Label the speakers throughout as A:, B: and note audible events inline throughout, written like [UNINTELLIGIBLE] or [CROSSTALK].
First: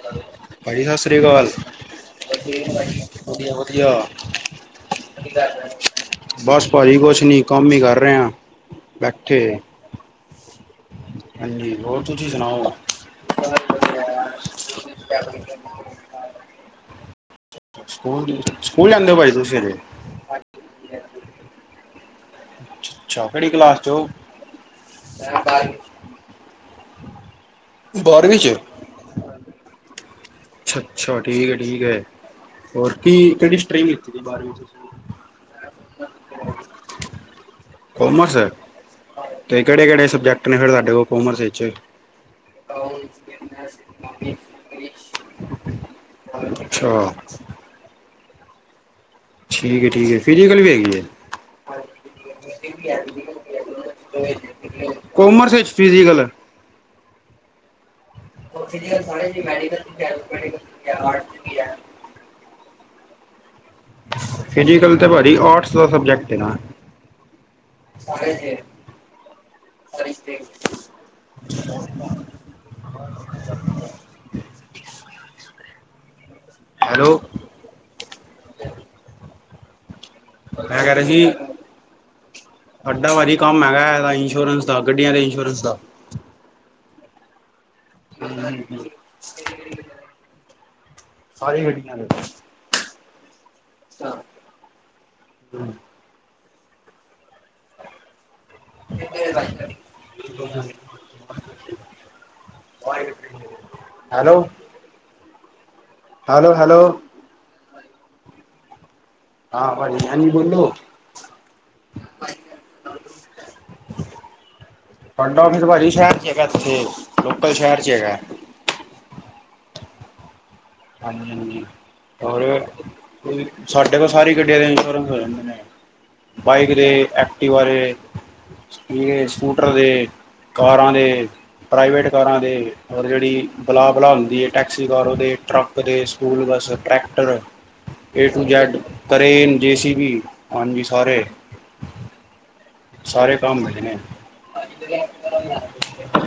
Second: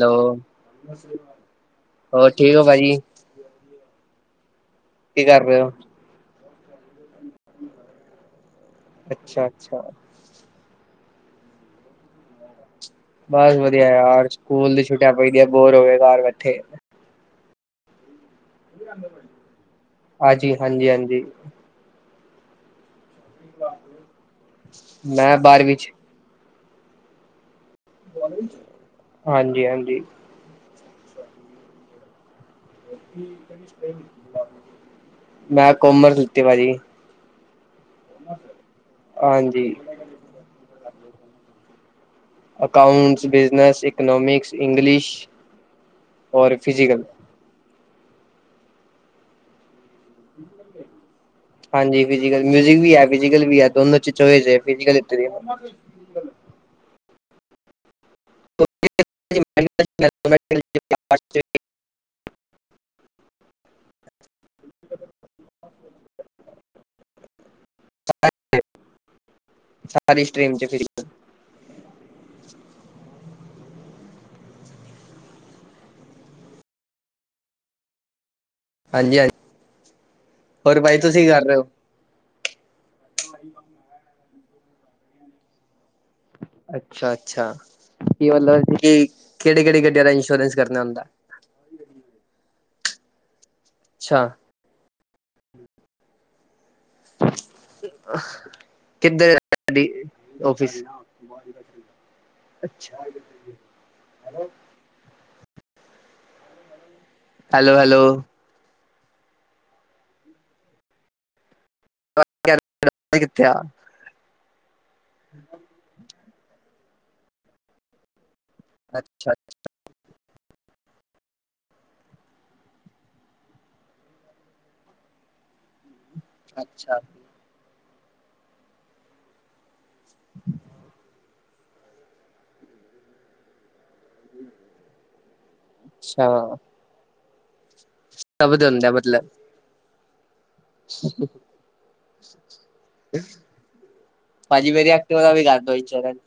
A: Hello,
B: ਭਾਜੀ ਸਤਿ ਸ੍ਰੀ ਅਕਾਲ।
A: ਹੋਰ ਠੀਕ ਹੋ ਭਾਜੀ, ਕੀ ਕਰ ਰਹੇ ਹੋ?
B: ਬਸ ਭਾਜੀ ਕੁਛ ਨਹੀਂ। ਕੰਮ ਹੀ ਕਰ ਰਿਹਾ ਬੈਠੇ
A: ਅੱਛਾ-ਅੱਛਾ।
B: ਹਾਂਜੀ ਹੋਰ ਤੁਸੀਂ ਸੁਣਾਓ
A: ਬਸ ਵਧੀਆ ਯਾਰ ਸਕੂਲ ਦੀ ਛੁੱਟੀਆਂ ਪਈ ਦੀਆਂ ਬੋਰ ਹੋਵੇ ਘਰ ਬੈਠੇ
B: ਸਕੂਲ- ਸਕੂਲ ਜਾਂਦੇ ਹੋ ਭਾਾਈ ਤੁਸੀਂ ਇਹਰੇ
A: ਹਾਂਜੀ- ਹਾਂਜੀ, ਹਾਂਜੀ।
B: ਅ ਅੱਛਾ ਕਿਹੜੀ ਕਲਾਸ ਚ ਉਹ
A: ਮੈਂ ਬਾਰਵੀਂ ਚ
B: ਬਾਰਵੀਂ ਚ
A: ਹਾਂਜੀ- ਹਾਂਜੀ।
B: ਅੱਛਾ- ਅੱਛਾ, ਠੀਕ ਹੈ- ਠੀਕ ਹੈ। ਹੋਰ ਕੀ ਕਿਹੜੀ ਸਟ੍ਰੇਮਤੀ ਬਾਰਵੀ
A: ਮੈਂ ਕੋਮਰ ਖਤੀ ਭਾਜੀ
B: ਕੋਮਰਸ ਹੈ ਤੇ
A: ਹਾਂਜੀ।
B: ਕਿਹੜੇ- ਕਿਹੜੇ ਸਬਜੈਕਟ ਨੇ ਫਿਰ ਸਾਡੇ ਉਹ ਕੋਮਰਸ ਵਿੱਚ।
A: Accounts, business, economics, English. ਔਰ
B: ਅੱਛਾ।
A: ਫਿਜ਼ੀਕਲ।
B: ਠੀਕ - ਠੀਕ ਹੈ ਫਿਜੀਕਲ ਵੀ ਹੈਗੀ ਹੈ।
A: ਹਾਂਜੀ ਫਿਜ਼ੀਕਲ, ਮਿਊਜ਼ਿਕ ਵੀ ਹੈ, ਫਿਜ਼ੀਕਲ ਵੀ ਹੈ, ਦੋਨੋ ਚ ਚੋਇਸ ਹੈ, ਫਿਜ਼ੀਕਲ ਲਿਤੀ ਦੀ ਹੈ।
B: ਕੋਮਰਸ ਵਿੱਚ ਫਿਜੀਕਲ ਫਿ ਸਾਰੇ ਮੈਡੀਲ ਆਟ ਵੀ ਹੈ। ਫਿਜ਼ਕਲ ਤੇ ਭਾਰੀ ਆਰਟਸ ਦਾ ਸਬਜੈਕਟ ਨਾ ਸਾਰੇ ਜ ਸਾਰੀ
A: ਸਟ੍ਰੀਮ ਚ ਫਿਜ਼ੀਕਲ,
B: [INAUDIBLE] ਹੈਲੋ।
A: ਹਾਂਜੀ- ਹਾਂਜੀ।
B: ਮੈਂ ਕਰਰਹੀ
A: ਰਹੇ ਹੋ?
B: [UNINTELLIGIBLE] ਸਾਡਾ ਵਾਰੀ ਕੰਮ ਹੈਗਾ ਹੈ ਇੰਸ਼ੋਰੈਂਸ ਦਾ ਗੱਡੀਆਂ ਦੇ ਇੰਸ਼ੋਰੈਂਸ ਦਾ
A: ਅੱਛਾ -ਅੱਛਾ ਕੀ ਮਤਲਬਂ ਕਿ ਕਿਹੜੇ ਕਿਹੜੀ ਗੱਡੀਆਂ ਦਾ ਇੰਸ਼ੋਰੈਂਸ ਕਰਨਾ ਹੁੰਦਾ।
B: ਸਾਰੇ ਗੱਡੀਆਂ ਦੇ।
A: ਅੱਛਾ
B: ਹ -।
A: ਅਹ [INAUDIBLE] ਕਿਧਰ [UNINTELLIGIBLE]
B: hello. Hello -hello
A: hello -hello
B: ਹਾਂ ਭਾਈ, ਹਾਂਜੀ ਬੋਲੋ।
A: ਕੀਤਾ [UNINTELLIGIBLE]
B: ਪੰਡੋਵੀ ਸ਼ਹਿਰ ਚ ਹੈਗਾ ਇੱਥੇ ਲੋਕਲ ਸ਼ਹਿਰ ਚ ਹੈਗਾ।
A: ਅੱਛਾ -ਅੱਛਾ।
B: ਹਾਂਜੀ -ਹਾਂਜੀ। ਰ ਸਾਡੇ ਕੋਲ ਸਾਰੀ ਗੱਡੀਆਂ ਦੇ ਇੰਸ਼ੋਰੈਂਸ ਹੋ ਜਾਂਦੇ ਨੇ।
A: ਅੱਛਾ
B: ਬਾਈਕ
A: ਅੱਛਾ
B: ਦੇ, ਐਕਟੀਵਾ ਦੇ, ਸਕੂਟਰ ਦੇ ਕਾਰਾਂ ਦੇ, ਪ੍ਰਾਈਵੇਟ ਕਾਰਾਂ ਦੇ ਔਰ ਜਿਹੜੀ ਬੁਲਾ ਬੁਲਾਉੁਦੀ, ਹੈ ਟੈਕਸੀਕਾਰੋਂ ਦੇ, ਟਰੱਕ ਦੇ, ਸਕੂਲ
A: ਸਭ
B: ਬੱਸ, ਟਰੈਕਟਰ ਏ ਟੂ
A: ਦੇ
B: ਜੈਡ
A: ਹੁੰਦਾ ਮਤਲਬ
B: ਕਰੇ ਜੇਸੀ ਵੀ ਹਾਂਜੀ ਸਾਰੇ ਸਾਰੇ ਕੰਮ ਮਿਲਣੇ।
A: ਭਾਜੀ ਮੇਰੀ ਐਕਟਿਵਾ ਦਾ ਵੀ ਕਰ ਦੋ ਇੰਸ਼ੋਰੈਂਸ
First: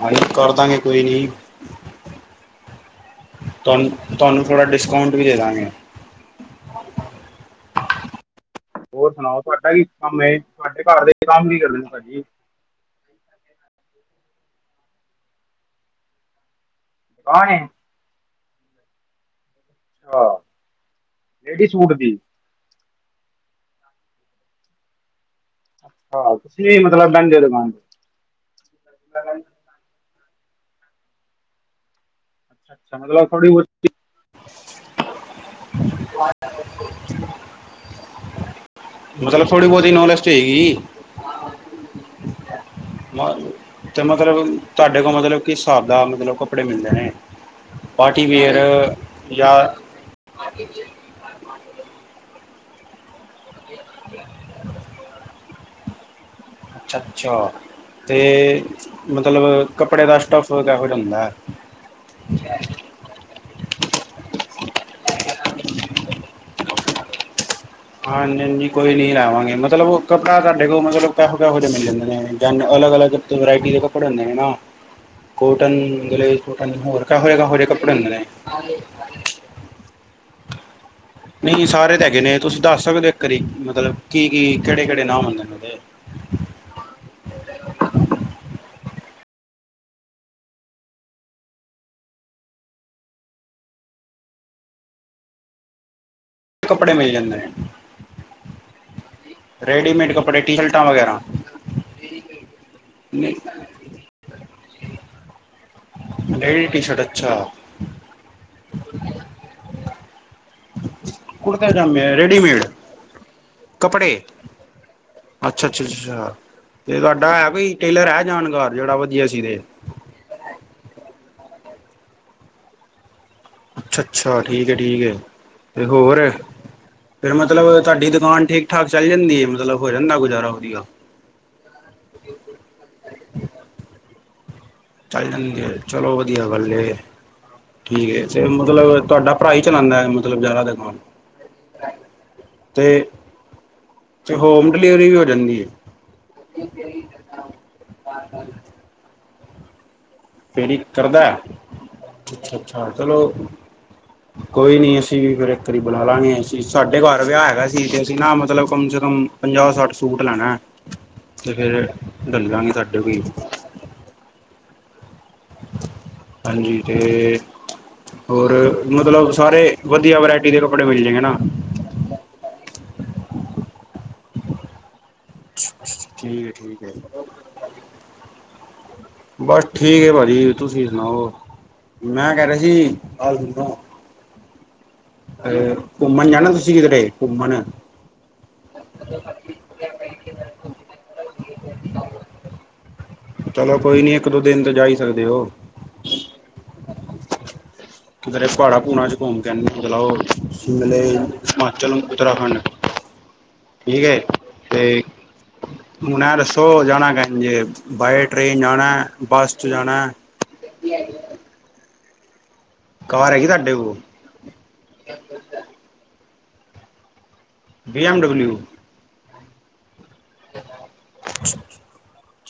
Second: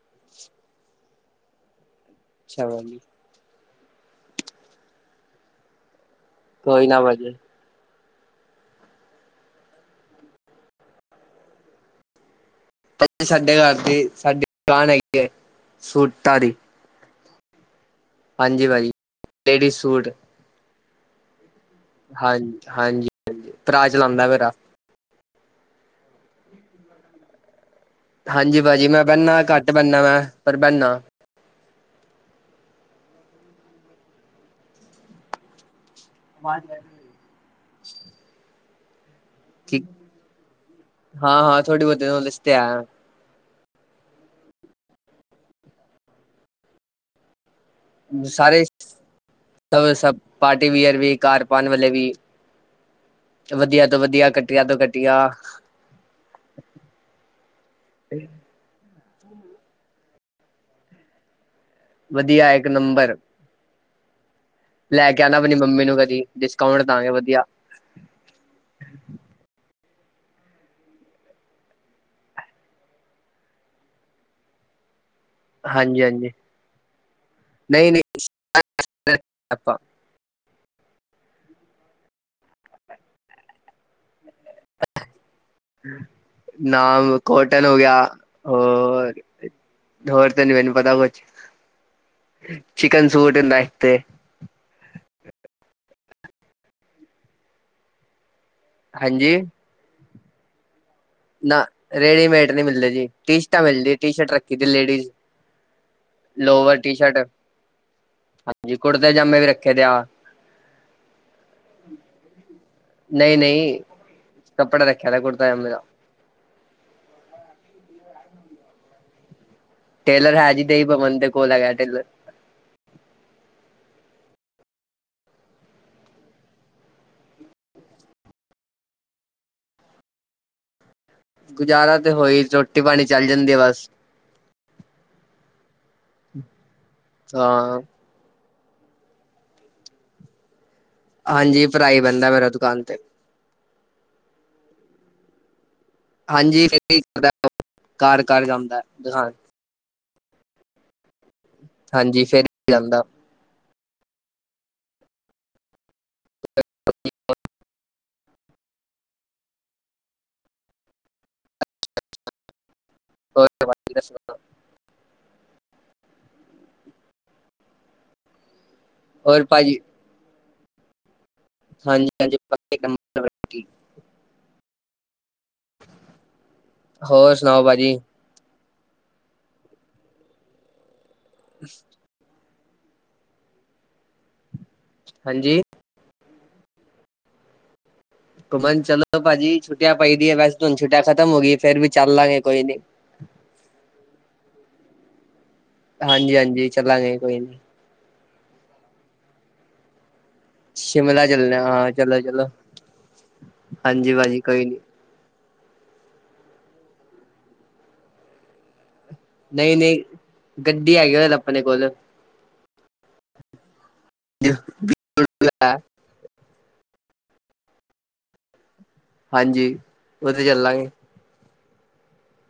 B: ਹਾਂਜੀ ਕਰਦਾਂਗੇ ਕੋਈ ਨੀ।
A: ਅੱਛਾ ਬਾਈ ਜੀ।
B: ਤੁਹਾਨੂੰ ਤੁਹਾਨੂੰ ਥੋੜਾ ਡਿਸਕਾਊਂਟ ਵੀ ਦੇ ਦਾਂਗੇ।
A: ਕੋਈ ਨਾ ਭਾਜੀ।
B: ਹੋਰ ਸੁਣਾਓ ਤੁਹਾਡਾ ਕੀ ਕੰਮ ਹੈ। ਤੁਹਾਡੇ ਘਰ ਦੇ ਕੰਮ ਕੀ ਕਰਦੇ ਭਾਜੀ।
A: ਭਾਜੀ ਸਾਡੇ ਘਰ ਦੀ ਸਾਡੀ ਦੁਕਾਨ ਹੈਗੀ ਹੈ। ਸੂਟਾਂ ਦੀ।
B: ਕੌਣ ਹੈ।
A: ਹਾਂਜੀ ਭਾਜੀ, ਲੇਡੀਜ਼ ਸੂਟ।
B: ਲੇਡੀਜ ਸੂਟ ਦੀ।
A: ਹਾਂਜੀ, ਹਾਂਜੀ, ਹਾਂਜੀ ਭਰਾ ਚਲਾਉਂਦਾ ਮੇਰਾ।
B: ਹਾਂਜੀ ਤੁਸੀਂ ਵੀ ਮਤਲਬ ਬਹਿੰਦੇ ਹੋ ਦੁਕਾਨ ਤੇ?
A: ਹਾਂਜੀ ਭਾਜੀ ਮੈਂ ਬਹਿੰਨਾ, ਘੱਟ ਬਹਿੰਨਾ ਮੈਂ, ਪਰ ਬਹਿੰਨਾ
B: ਅੱਛਾ ਮਤਲਬ ਥੋੜੀ ਬਹੁਤੀ
A: ਹਾਂਜੀ, ਹਾਂਜੀ।
B: [UNINTELLIGIBLE] ਮਤਲਬ ਥੋੜ੍ਹੀ ਬਹੁਤੀ ਨੌਲੇਜ ਤੇ ਹੈਗੀ।
A: ਹਾਂ ਹਾਂ ਥੋੜੀ ਬਹੁਤੀ ਨੌਲੇਜ ਤੇ ਹੈ
B: ਤੇ ਮਤਲਬ ਤੁਹਾਡੇ ਕੋਲ ਮਤਲਬ ਕਿਸ ਹਿਸਾਬ ਦਾ ਮਤਲਬ ਕੱਪੜੇ ਮਿਲਦੇ ਨੇ? ਪਾਰਟੀ ਵੇਅਰ
A: ਸਾਰੇ
B: ਜਾਂ
A: ਅਹ ਸਭ ਪਾਰਟੀ ਵੀਅਰ ਵੀ, ਘਰ ਪਾਣ ਵਾਲੇ ਵੀ। ਵਧੀਆ ਤੋਂ ਵਧੀਆ, ਘਟੀਆ ਤੋਂ ਘਟੀਆ।
B: ਅੱਛਾ, ਅੱਛਾ ਤੇ ਮਤਲਬ ਕੱਪੜੇ ਦਾ ਸਟਫ ਕਿਹੋ ਜਿਹਾ ਹੁੰਦਾ?
A: ਵਧੀਆ ਇੱਕ ਨੰਬਰ। ਲੈ ਕੇ ਆਣਾ ਆਪਣੀ ਮੰਮੀ ਨੂੰ ਕਦੀ ਡਿਸਕਾਊਂਟ ਦਾਗੇ ਵਧੀਆ।
B: ਹਾਂਜੀ, ਹਾਂਜੀ ਕੋਈ ਨੀ ਲਾਵਾਂਗੇ ਮਤਲਬ ਉਹ ਕੱਪੜਾ ਤੁਹਾਡੇ ਕੋਲ ਮਤਲਬ ਕਿਹੋ, ਕਿਹੋ ਜਿਹੇ ਮਿਲ ਜਾਂਦੇ ਨੇ ਜਾਂ ਅਲੱਗ, ਅਲੱਗ। ਇੱਕ ਵਰਾਇਟੀ ਦੇ ਕੱਪੜੇ ਹੁੰਦੇ ਨੇ ਨਾ। ਕੋਟਨ,
A: ਹਾਂਜੀ ਹਾਂਜੀ
B: ਗਰੇਸ ਕੋਟਨ ਹੋਰ ਕਿਹੋ ਜਿਹੇ ਕਿਹੋ ਜਿਹੇ
A: ਨਹੀਂ
B: ਕੱਪੜੇ
A: ਨਹੀਂ
B: ਹੁੰਦੇ ਨੇ?
A: ਆਪਾਂ
B: ਨਹੀਂ ਸਾਰੇ ਤਾਂ ਹੈਗੇ ਨੇ। ਤੁਸੀਂ ਦੱਸ ਸਕਦੇ ਹੋ? ਇੱਕ ਵਾਰੀ ਮਤਲਬ ਕੀ-ਕੀ ਕਿਹੜੇ ਕਿਹੜੇ ਨਾਮ ਹੁੰਦੇ ਨੇ ਉਹਦੇ?
A: ਨਾਮ ਕੋਟਨ ਹੋ ਗਿਆ ਹੋਰ ਹੋਰ ਤੇ ਨੀ ਮੈਨੂੰ ਪਤਾ ਕੁਛ ਚਿਕਨ ਸੂਟ ਹੁੰਦਾ ਇੱਕ ਤੇ ‌
B: ਕੱਪੜੇ ਮਿਲ ਜਾਂਦੇ ਨੇ।
A: ਹਾਂਜੀ?
B: ਰੈਡੀਮੇਡ ਕੱਪੜੇ ਟੀ ਸ਼ਰਟਾਂ ਵਗੈਰਾ।
A: ਨਾ ਰੇਡੀਮੇਡ ਨਹੀਂ ਮਿਲਦੇ ਜੀ।
B: ਨਹੀਂ
A: ਟੀ ਸ਼ਰਟ ਮਿਲਦੀ ਟੀ ਸ਼ਰਟ ਰੱਖੀ ਦੀ ਲੇਡੀਜ਼। ਲੋਅਰ ਟੀ ਸ਼ਰਟ ਹਾਂਜੀ ਕੁੜਤੇ ਪਜਾਮੇ ਵੀ ਰੱਖੇ ਦੇ ਆ।
B: ਕੁੜਤੇ ਪਜਾਮੇ ਰੇਡੀਮੇਡ।
A: ਨਹੀਂ ਨਹੀਂ
B: ਕੱਪੜੇ
A: ਕੱਪੜਾ ਰੱਖਿਆ ਦਾ ਕੁੜਤਾ
B: ਅੱਛਾ,
A: ਜਾਮੇ ਦਾ
B: ਅੱਛਾ, ਅੱਛਾ। ਤੇ ਤੁਹਾਡਾ ਹੈ, ਕੋਈ ਟੇਲਰ ਹੈ?, ਜਾਣਕਾਰ ਜਿਹੜਾ ਵਧੀਆ ਸੀਵੇ।
A: ਟੇਲਰ ਹੈ ਜੀ ਦੇ ਭਵਨ ਕੋਲ ਹੈਗਾ ਟੇਲਰ।
B: ਅੱਛਾ, ਅੱਛਾ ਠੀਕ ਹੈ ਠੀਕ ਹੈ ਤੇ ਹੋਰ? ਫੇਰ ਮਤਲਬ ਤੁਹਾਡੀ ਦੁਕਾਨ ਠੀਕ ਠਾਕ ਚੱਲ ਜਾਂਦੀ ਐ? ਮਤਲਬ ਹੋ ਜਾਂਦਾ ਗੁਜ਼ਾਰਾ ਵਧੀਆ?
A: ਗੁਜ਼ਾਰਾ ਤੇ ਹੋਈ ਰੋਟੀ ਪਾਨੀ ਚੱਲ ਜਾਂਦੀ ਆ ਬਸ।
B: ਚੱਲ ਜਾਂਦੀ ਹੈ, ਚਲੋ ਵਧੀਆ ਗੱਲ ਹੈ।
A: ਹਾਂ
B: ਠੀਕ ਹੈ। ਫੇਰ ਮਤਲਬ ਤੁਹਾਡਾ ਭਰਾ ਹੀ ਚਲਾਉਂਦਾ ਮਤਲਬ ਜ਼ਿਆਦਾ ਦੁਕਾਨ?
A: ਹਾਂਜੀ ਭਰਾਈ ਬੈਂਦਾਂ ਮੇਰਾ ਦੁਕਾਨ ਤੇ।
B: ਤੇ ਹੋਮ ਡਿਲੀਵਰੀ ਵੀ ਹੋ ਜਾਂਦੀ ਐ?
A: ਹਾਂਜੀ ਕੀਤੀ ਕਰਦਾ ਉਹ ਘਰ ਘਰ ਜਾਂਦਾ ਦਿਖਾਣ
B: ਫਿਰ ਇਕ ਕਰਦਾ
A: ਹਾਂਜੀ ਫੇਰ
B: ਅੱਛਾ ਅੱਛਾ
A: ਜਾਂਦਾ
B: ਚਲੋ। ਕੋਈ ਨੀ ਅਸੀਂ ਵੀ ਫੇਰ ਇੱਕ ਵਾਰੀ ਬੁਲਾ ਲਾਂਗੇ। ਸਾਡੇ ਘਰ ਵਿਆਹ ਹੈਗਾ ਸੀ ਤੇ ਅਸੀਂ ਨਾ ਮਤਲਬ ਕਮ ਸੇ ਕਮ ਪੰਜਾਹ ਸੱਠ ਸੂਟ ਲੈਣਾ ਅਤੇ ਫਿਰ ਡੱਲ ਦਾਂਗੇ ਸਾਡੇ ਕੋ।
A: [INAUDIBLE]
B: ਹਾਂਜੀ ਤੇ ਹੋਰ ਮਤਲਬ
A: ਹੋਰ
B: ਸਾਰੇ
A: ਭਾਜੀ
B: ਵਧੀਆ ਵਰਾਇਟੀ ਦੇ ਕੱਪੜੇ ਮਿਲ ਜਾਏਗੇ ਨਾ?
A: ਹਾਂਜੀ
B: ਠੀਕ ਏ, ਠੀਕ ਏ
A: ਹੋਰ ਸੁਣਾਓ ਭਾਜੀ?
B: ਬਸ ਠੀਕ ਭਾਜੀ। ਤੁਸੀਂ ਸੁਣਾਓ?
A: ਅ
B: ਮੈਂ ਕਹਿ ਰਿਹਾ ਸੀ।
A: ਹਾਂਜੀ
B: ਘੁੰਮਣ ਜਾਣਾ ਤੁਸੀਂ ਕਿਧਰੇ ਘੁੰਮਣ।
A: ਘੁੰਮਨ ਚਲੋ ਭਾਜੀ ਛੁੱਟੀਆਂ ਪਈ ਦੀ ਹੈ। ਵੈਸੇੂੰ ਛੁੱਟੀਆਂ ਖਤਮ ਹੋ ਗਈ ਫਿਰ ਵੀ ਚੱਲ ਲਾਂਗੇ ਕੋਈ ਨ ਨਹੀਂ।
B: ਚਲੋ ਕੋਈ ਨੀ ਇੱਕ ਦੋ ਦਿਨ ਤੇ ਜਾਈ ਸਕਦੇ ਹੋ।
A: ਹਾਂਜੀ ਹਾਂਜੀ ਚੱਲਾਗੇ ਕੋਈ ਨੀ।
B: ਪੁਹਾੜਾ ਭੂਣਾ ਚ ਘੂਮ ਕਹਿੰਦੇ ਮਤਲਬ ਉਹ। ਸ਼ਿਮਲੇ
A: ਸ਼ਿਮਲਾ ਚੱਲਣਾ ਹਾਂ
B: ਹਿਮਾਚਲ
A: ਚਲੋ ਚਲੋ
B: ਉੱਤਰਾਖੰਡ ਠੀਕ
A: ਹਾਂਜੀ ਭਾਜੀ ਕੋਈ ਨੀ
B: ਹੈ। ਹੁਣ ਇਹ ਦੱਸੋ ਜਾਣਾ ਕ ਜੇ ਬਏ ਟ੍ਰੇਨ ਜਾਣਾ ਬੱਸ ਚ
A: ਨਹੀਂ
B: ਜਾਣਾ
A: ਨਹੀਂ ਗੱਡੀ ਹੈਗੀ ਉ ਆਪਣੇ ਕੋਲ
B: ਕਾਰ ਹੈਗੀ ਤੁਹਾਡੇ ਕੋਲ।
A: ਬਿਲੁ ਹੈ।
B: ਬੀ ਐਮ ਡਬਲਿਊ
A: ਹਾਂਜੀ ਉਹ ਤੇ ਚੱਲਾਂਗੇ।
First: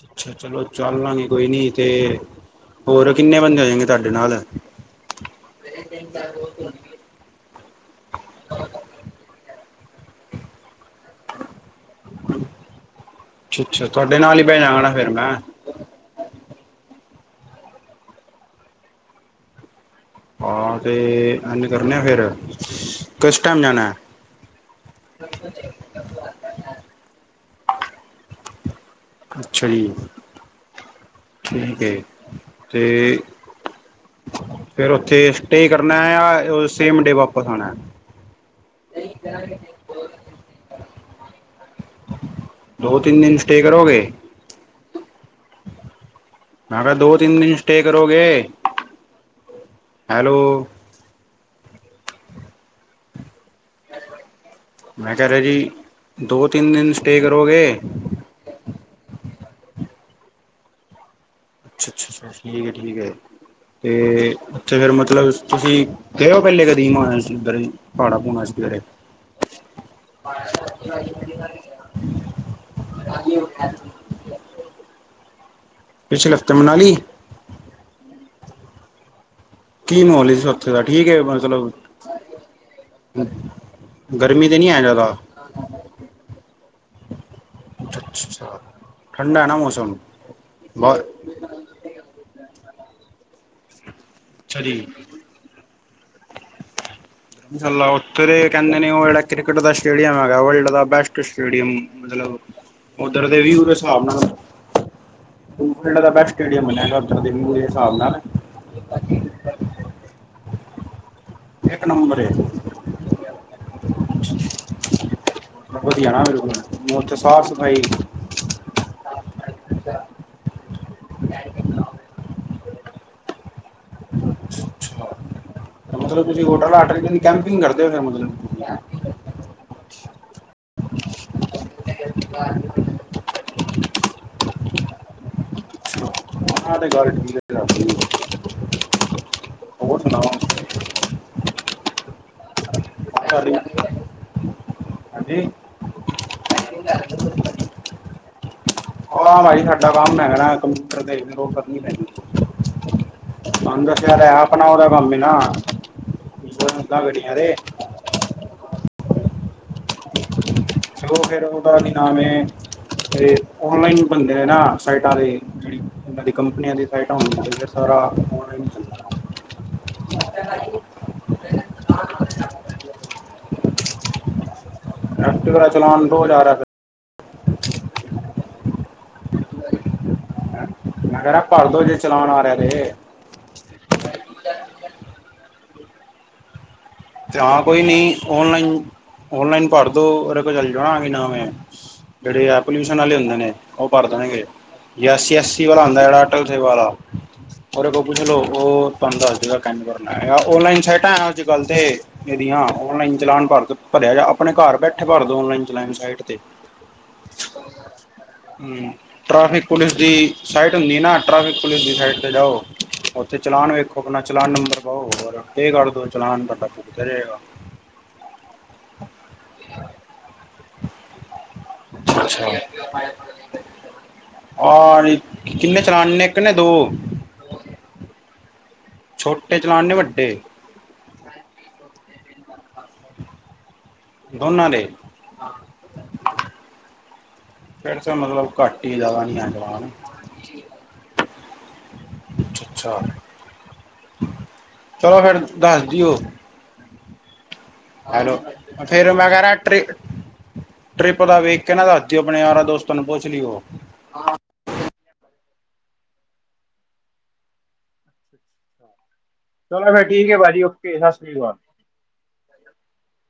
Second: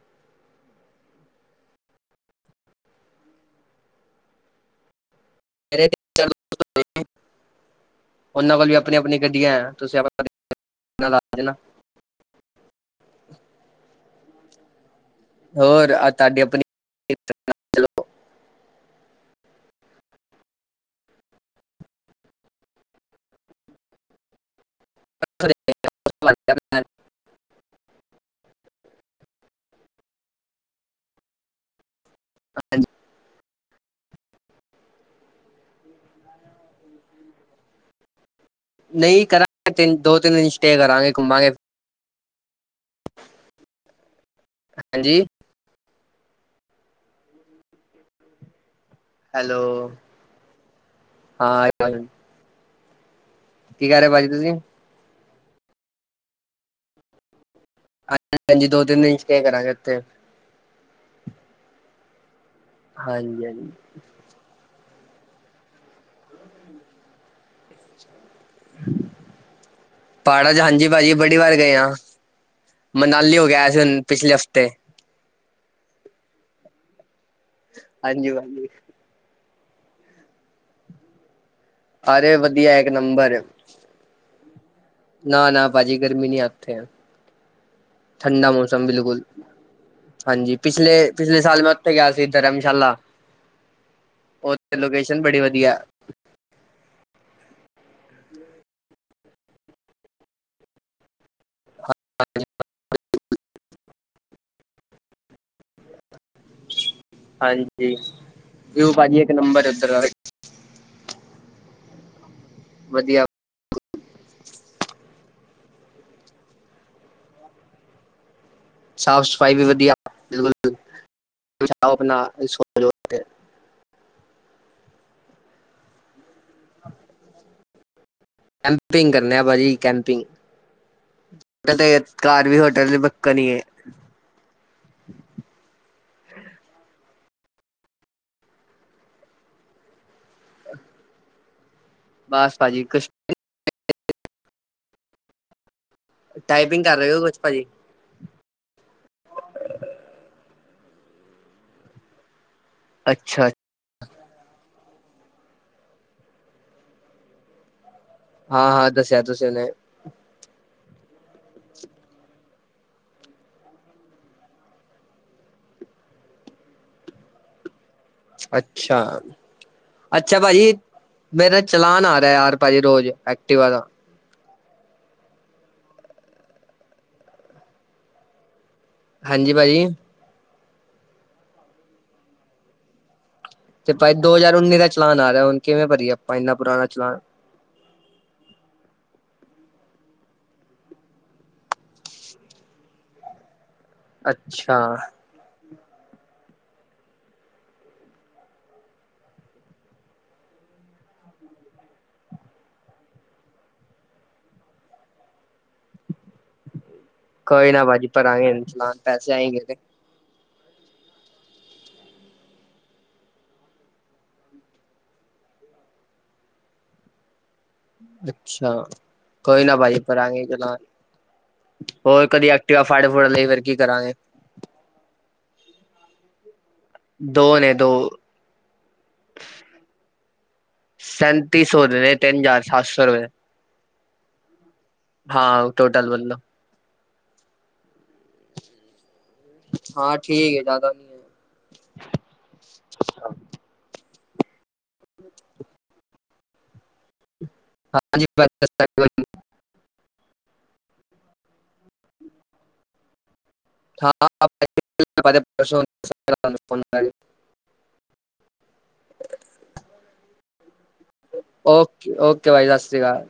B: ਅੱਛਾ ਚਲੋ ਚੱਲ ਲਾਂਗੇ ਕੋਈ ਨੀ ਤੇ। ਹੋਰ ਕਿੰਨੇ ਬੰਦੇ ਹੋ ਜਾਨ ਗੇ ਤੁਹਾਡੇ ਨਾ
A: ਉਹਨਾਂ ਕੋਲ ਵੀ ਆਪਣੀ ਆਪਣੀ ਗੱਡੀਆਂ ਤੁਸੀਂ ਆਪ [UNINTELLIGIBLE]
B: ਅੱਛ ਅੱਛਾ ਤੁਹਾਡੇ ਨਾਲ ਹੀ ਬੈਣਾ ਜਾਣਾ ਫੇਿਰ ਮੈਂ।
A: ਹੋਰ ਤੁਹਾਡੀ ਆਪਣੀ।
B: ਹਾਂ ਤੇ ਐਨ ਕਰਨ ਆ ਫਿਰ ਕਿਸ ਟਾਈਮ ਜਾਣਾ। ਅੱਛਾ ਜੀ ਠੀਕ ਹੈ ਤੇ ਫੇਿਰ ਉੱਥੇ ਸਟੇ ਕਰਨਾ ਜਾਂ ਸੇਮ ਡੇ ਵਾਪਿਸ ਆਉਣਾ।
A: ਨਹੀਂ ਕਰਾਂਗੇ ਤਿੰ ਦੋ ਤਿੰਨ ਦਿਨ ਸਟੇ ਕਰਾਂਗੇ ਘੁੰਮਾਂਗੇ।
B: ਦੋ ਤਿੰਨ ਦਿਨ ਸਟੇ ਕਰੋਗੇ।
A: ਹਾਂਜੀ।
B: ਦੋ ਤਿੰਨ ਦਿਨ ਸਟੇ ਕਰੋਗੇ।
A: ਹੈਲੋ
B: ਹੈਲੋ
A: ਹਾਂ। ਕੀ ਕਰ ਰਹੇ ਭਾਜੀ ਤੁਸੀਂ।
B: ਮੈਂ ਕਹਿ ਰਿਹਾ ਜੀ ਦੋ ਤਿੰਨ ਦਿਨ ਸਟੇ ਕਰੋਗੇ।
A: ਹਾਂ ਹਾਂਜੀ ਦੋ ਤਿੰਨ ਦਿਨ ਚ ਕਰਾਂਗੇ ਇੱਥੇ।
B: ਅੱਛਾਅੱਛਾ ਠੀਕ ਹੈ ਠੀਕ ਹੈ
A: ਹਾਂਜੀ ਹਾਂਜੀ
B: ਤੇ। ਤੇ ਫੇਿਰ ਮਤਲਬ ਤੁਸੀਂ ਗਏ ਓ ਪਹਿਲੇ ਕਦਰ ਪਾਹਾੜਾ ਭੂਣਾ ਸੀਧਰੇ
A: ਹਾਂਜੀ ਭਾਜੀ ਬੜੀ ਵਾਰ ਗਏ ਆਾਂ। ਮਨਾਲੀ ਹੋ ਗਿਆ ਸੀ ਹੁਣ ਪਿਛਲੇ ਹਫ਼ਤੇ।
B: ਪਿਛਲੇ ਹਫ਼ਤੇ ਮਨਾਲੀ।
A: ਹਾਂਜੀ, [UNINTELLIGIBLE]
B: ਕੀ ਮੋਹਲ ਸੀ ਓਥੇ ਦਾ, ਠੀਕ ਐ ਮਤਲਬ
A: ਅਰੇ ਵਧੀਆ ਇੱਕ
B: ਗਰਮੀ ਤੇ ਨਹੀਂ ਹੈ ਜ਼ਿਆਦਾ।
A: ਨਾਂ ਨਾਂ, ਪਾਜੀ ਗਰਮੀ ਨਈਂ ਏ ਓਥੇ ਠੰਡਾ
B: ਅੱਛਾ
A: ਮੌਸਮ ਬਿਲਕੁਲ
B: ਠੰਡਾ ਹੈ ਨਾ ਮੌਸਮ
A: ਹਾਂਜੀ ਪਿਛਲੇ
B: ਬਹੁਤ
A: ਪਿਛਲੇ ਸਾਲ ਮੈਂ ਉਥੇ ਗਿਆ ਸੀ ਧਰਮਸ਼ਾਲਾ ਉਥ
B: ਅੱਛਾ ਜੀ
A: ਲੋਕੇਸ਼ਨ ਬੜੀ ਵਧੀਆ
B: ਸ ਉੱਤਰੇ ਕਹਿੰ ਨੇ ਉਹ ਕ੍ਰਿਕਟ ਦਾ ਸਟੇਡੀਅਮ ਹੈਗਾ ਵਰਲਡ ਦਾ ਬੈਸਟ ਸਟੇਡੀਅਮ ਮਤਲਬ ਉਧਰ ਦੇ ਵੀਦੇ ਹਿਸਾਬ ਨਾਲ ਦਾ ਬੈਸਟ ਸਟੇਮ ਬਨੇਗਾ
A: ਹਾਂਜੀ ਦੀਊ ਭਾਜੀ ਇੱਕ ਨੰਬਰ ਉੱਧਰ ਦਾ
B: ਇੱਕ ਨੰਬਰ ਏ
A: ਵਧੀਆ
B: ਵਧੀਆ ਨਾ ਬਿਲਕੁਲ ਉਥੇ ਸਾਫ਼ ਸਫ਼ਾਈ
A: ਸਾਫ਼ ਸਫ਼ਾਈ ਵੀ ਵਧੀਆ ਬਿਲਕੁਲ ਸੁਣਾਓ ਆਪਣੀ ਸੋਚ।
B: ਮਤਲਬ ਤੁਸੀਂ ਹੋਟਲ ਅੱਠ ਦਿਨ ਕੈਂਪਿੰਗ ਕਰਦੇ ਹੋ ਫਿਰ ਮਤਲਬ।
A: ਕੈਂਪਿੰਗ ਕਰਨੇਂ ਪਾਜੀ ਕੈਂਪਿੰਗ, [UNINTELLIGIBLE] ਘਰ ਵੀ ਹੋਟਲ ਕਨੀਏ
B: ਹ ਦੇ ਘਰ [UNINTELLIGIBLE] ਹੋਰ ਸੁਣਾਓ।
A: ਬਸ ਪਾਜੀ ਕੁਸ਼
B: [UNINTELLIGIBLE] ਹਾਂਜੀ।
A: ਟਾਈਪਿੰਗ ਕਰ ਰਹੇ ਹੋ ਕੁਛ ਪਾਜੀ।
B: ਆ ਬਾਈ ਸਾਡਾ ਕੰਮ ਹੈਗਾ ਣਾਂ ਕੰਪਿਊਟਰ ਦੇਖ ਉਹ ਕਰਨੀ ਪੈਣੀ।
A: ਅੱਛਾ
B: [UNINTELLIGIBLE] ਅੰਦਾ ਖੈਰ ਆਪ ਆਪਣਾ ਉਹਦਾ ਕੰਮ ਹੀ ਨਾਂ ਗੜੀਆਂ ਤੇ
A: ਹਾਂ ਹਾਂ, ਦੱਸਿਆ ਤੁਸੀਂ ਏਲੇ
B: ਚੋ ਫੇਰ ਉਹਦਾ ਵੀ ਨਾਮ ਐ, ਇਹ ਓਨਲਾਈਨ ਬਣਦੇ ਨੇਂ ਨਾਂ ਸਾਈਟਾਂ ਦੇ ਜਿਹੜੀ ਉਹਨਾਂ ਦੀ ਕੰਪਨੀਆਂ ਦੀ ਸਾਈਟਾਂ ਹੁੰਦੀ ਸਾਰਾ ਆਨਲਾਈਨ
A: ਅੱਛਾ।
B: ਚੱਲਦਾ
A: ਅੱਛਾ ਪਾਜੀ, ਮੇਰਾ ਚਲਾਨ ਆ ਰਿਆ, ਯਾਰ ਪਾਜੀ ਰੋਜ਼ ਐਕਟਿਵਾ ਦਾ।
B: ਏਕਟੀਵਾ ਚਲਾਵ ਦੋ ਯਾਰ ਫਿਰ [UNINTELLIGIBLE]
A: ਹਾਂਜੀ ਪਾਜੀ।
B: ਮੈਂ ਕਿਹ ਰਿਆ ਭਰਦੋ, ਜੇ ਚਲਾਣ ਆ ਰਿਹਾ ਤੇ।
A: ਤੇ ਭਾਈ ਦੋ ਹਜ਼ਾਰ ਉੱਨੀ ਦਾ ਚਲਾਨ ਆ ਰਿਹਾ, ਹੁਣ ਕਿਵੇਂ ਭਰੀਏ ਆਪਾਂ ਇੰਨਾ ਪੁਰਾਣਾ ਚਲਾਨ।
B: ਤੇ ਹਾਂ ਕੋਈ ਨੀਂ ਓਨਲਾਈਨ, ਓਨਲਾਈਨ ਭਰ ਦੋ ਉਦੇ ਕੋ ਚੱਲ ਜਓ ਨਾਂ ਕੀ ਨਾਮ ਏ। ਜਿਹੜੇ ਆ ਪੋਲਿਊਸ਼ਨ ਵਾਲੇ ਹੁੰਦੇ ਨੇਂ, ਉਹ ਭਰ ਦੇਣਗੇ
A: ਅੱਛਾ
B: ਯੇਸ ਯੇਸ। ਵਾਲਾ ਹੁੰਦਾ ਜਿਹੜਾ ਅਟਲ ਸੇਬ ਵਾਲਾ ਉਹਦੇ ਕੋ ਪੁੱਛਲੋ, ਉਹ ਤੁਹਾਨੂੰ ਦੱਸਦੇਗਾਂ ਕਿੰਝ ਕਰਨਾ ਓਨਲਾਈਨ ਸਾਈਟਾਂ ਅੱਜ-ਕੱਲ ਤੇ ਇਹਦੀਆਂ ਔਨਲਾਈਨ ਚਲਾਨ ਭਰ ਦੋ, ਭਰਿਆ ਜਾ ਆਪਣੇ ਘਰ ਬੈਠੇ ਭਰਦੋ ਔਨਲਾਈਨ ਚਲਾਣ ਸਾਈਟ ਤੇ। [UNINTELLIGIBLE]
A: ਕੋਈ ਨਾ ਭਾਜੀ ਭਰਾਂਗੇ
B: ਹਂ,
A: ਚਲਾਨ ਪੈਸੇ ਆਏਂਗੇ
B: ਟ੍ਰੇਫਿਕ
A: ਤੇ
B: ਪੁਲਿਸ ਦੀ ਸਾਈਟ ਹੁੰਦੀ ਨਾਂ, ਟ੍ਰੈਫਿਕ ਪੁਲਿਸ ਦੀ ਸਾਈਟ ਤੇ ਜਾਓ ਉੱਥੇ ਚਲਾਨ ਵੇਖੋ, ਆਪਨਾ ਚਲਾਨ ਨੰਬਰ ਪਾਓ, ਪੇ ਕਰ ਦੋ। ਚਲਾਨ ਤੁਆਡਾ ਪੁਗਤਿਆ ਜਾਏਗਾ।
A: ਅੱਛਾ ਕੋਈ ਨਾਂ ਪਾਜੀ ਭਰਾਂਗੇ ਚਲਾਣ। ਹੋਰ ਕਦੀ ਐਕਟਿਵਾ ਫੱੜ ਫੂੜ ਲਈ, ਫਿਰ ਕੀ ਕਰਾਂਗੇ?
B: ਆ [INAUDIBLE] ਕਿੰਨੇ ਚਲਾਾਨਣੇ ਇੱਕ ਨੇਂ? ਦੋ?
A: ਦੋ ਨੇਂ ਦੋ।
B: ਛੋਟੇ ਚਲਾਨ ਣੇਂ ਵੱਡੇ।
A: ਸੈਂਤੀ ਸੌ ਦੇ ਨੇਂ, ਤਿੰਨ ਹਜ਼ਾਰ ਸੱਤ ਸੌ ਰੁਪਏ।
B: ਦੋਨਾਂ ਦੇ।
A: ਹਾਂ ਟੋਟਲ ਬੋਦਲੋ
B: ਫਿਰ ਤਾਂ ਮਤਲਬ ਘੱਟ ਹੀ ਜ਼ਿਆਦਾ ਨੀ ਆ ਜਵਾਨ
A: ਹਾਂ ਠੀਕ ਹੈ ਜ਼ਿਆਦਾ ਨਹੀਂ ਹੈ
B: ਅੱਛਾ ਅੱਛਾ ਚਲੋ ਫੇਰ ਦੱਸਦੀਓ
A: ਹਾਂਜੀ
B: ਹੈਲੋ, ਫੇਰ ਮੇਂ ਹੈ ਰਿਆ ਟ੍ਰੀ ਟਰਿਪ ਦਾ ਵੇਖ ਕੇ ਨਾਂ ਦੱਸ ਦਿਓ, ਆਪਣੇ ਯਾਰਾਂ ਦੋਸਤਾਂ ਨੂੰ ਪੁੱਛ ਲਿਓ।
A: ਹਾਂ, [INAUDIBLE]
B: ਚਲੋ ਫਿਰ ਠੀਕ ਐ ਪਾਜੀ, ਓਕੇ ਸਤਿ ਸ੍ਰੀ ਅਕਾਲ।
A: ਓਕੇ ਓਕੇ, ਪਾਜੀ ਸਤਿ ਸ਼੍ਰੀ ਅਕਾਲ।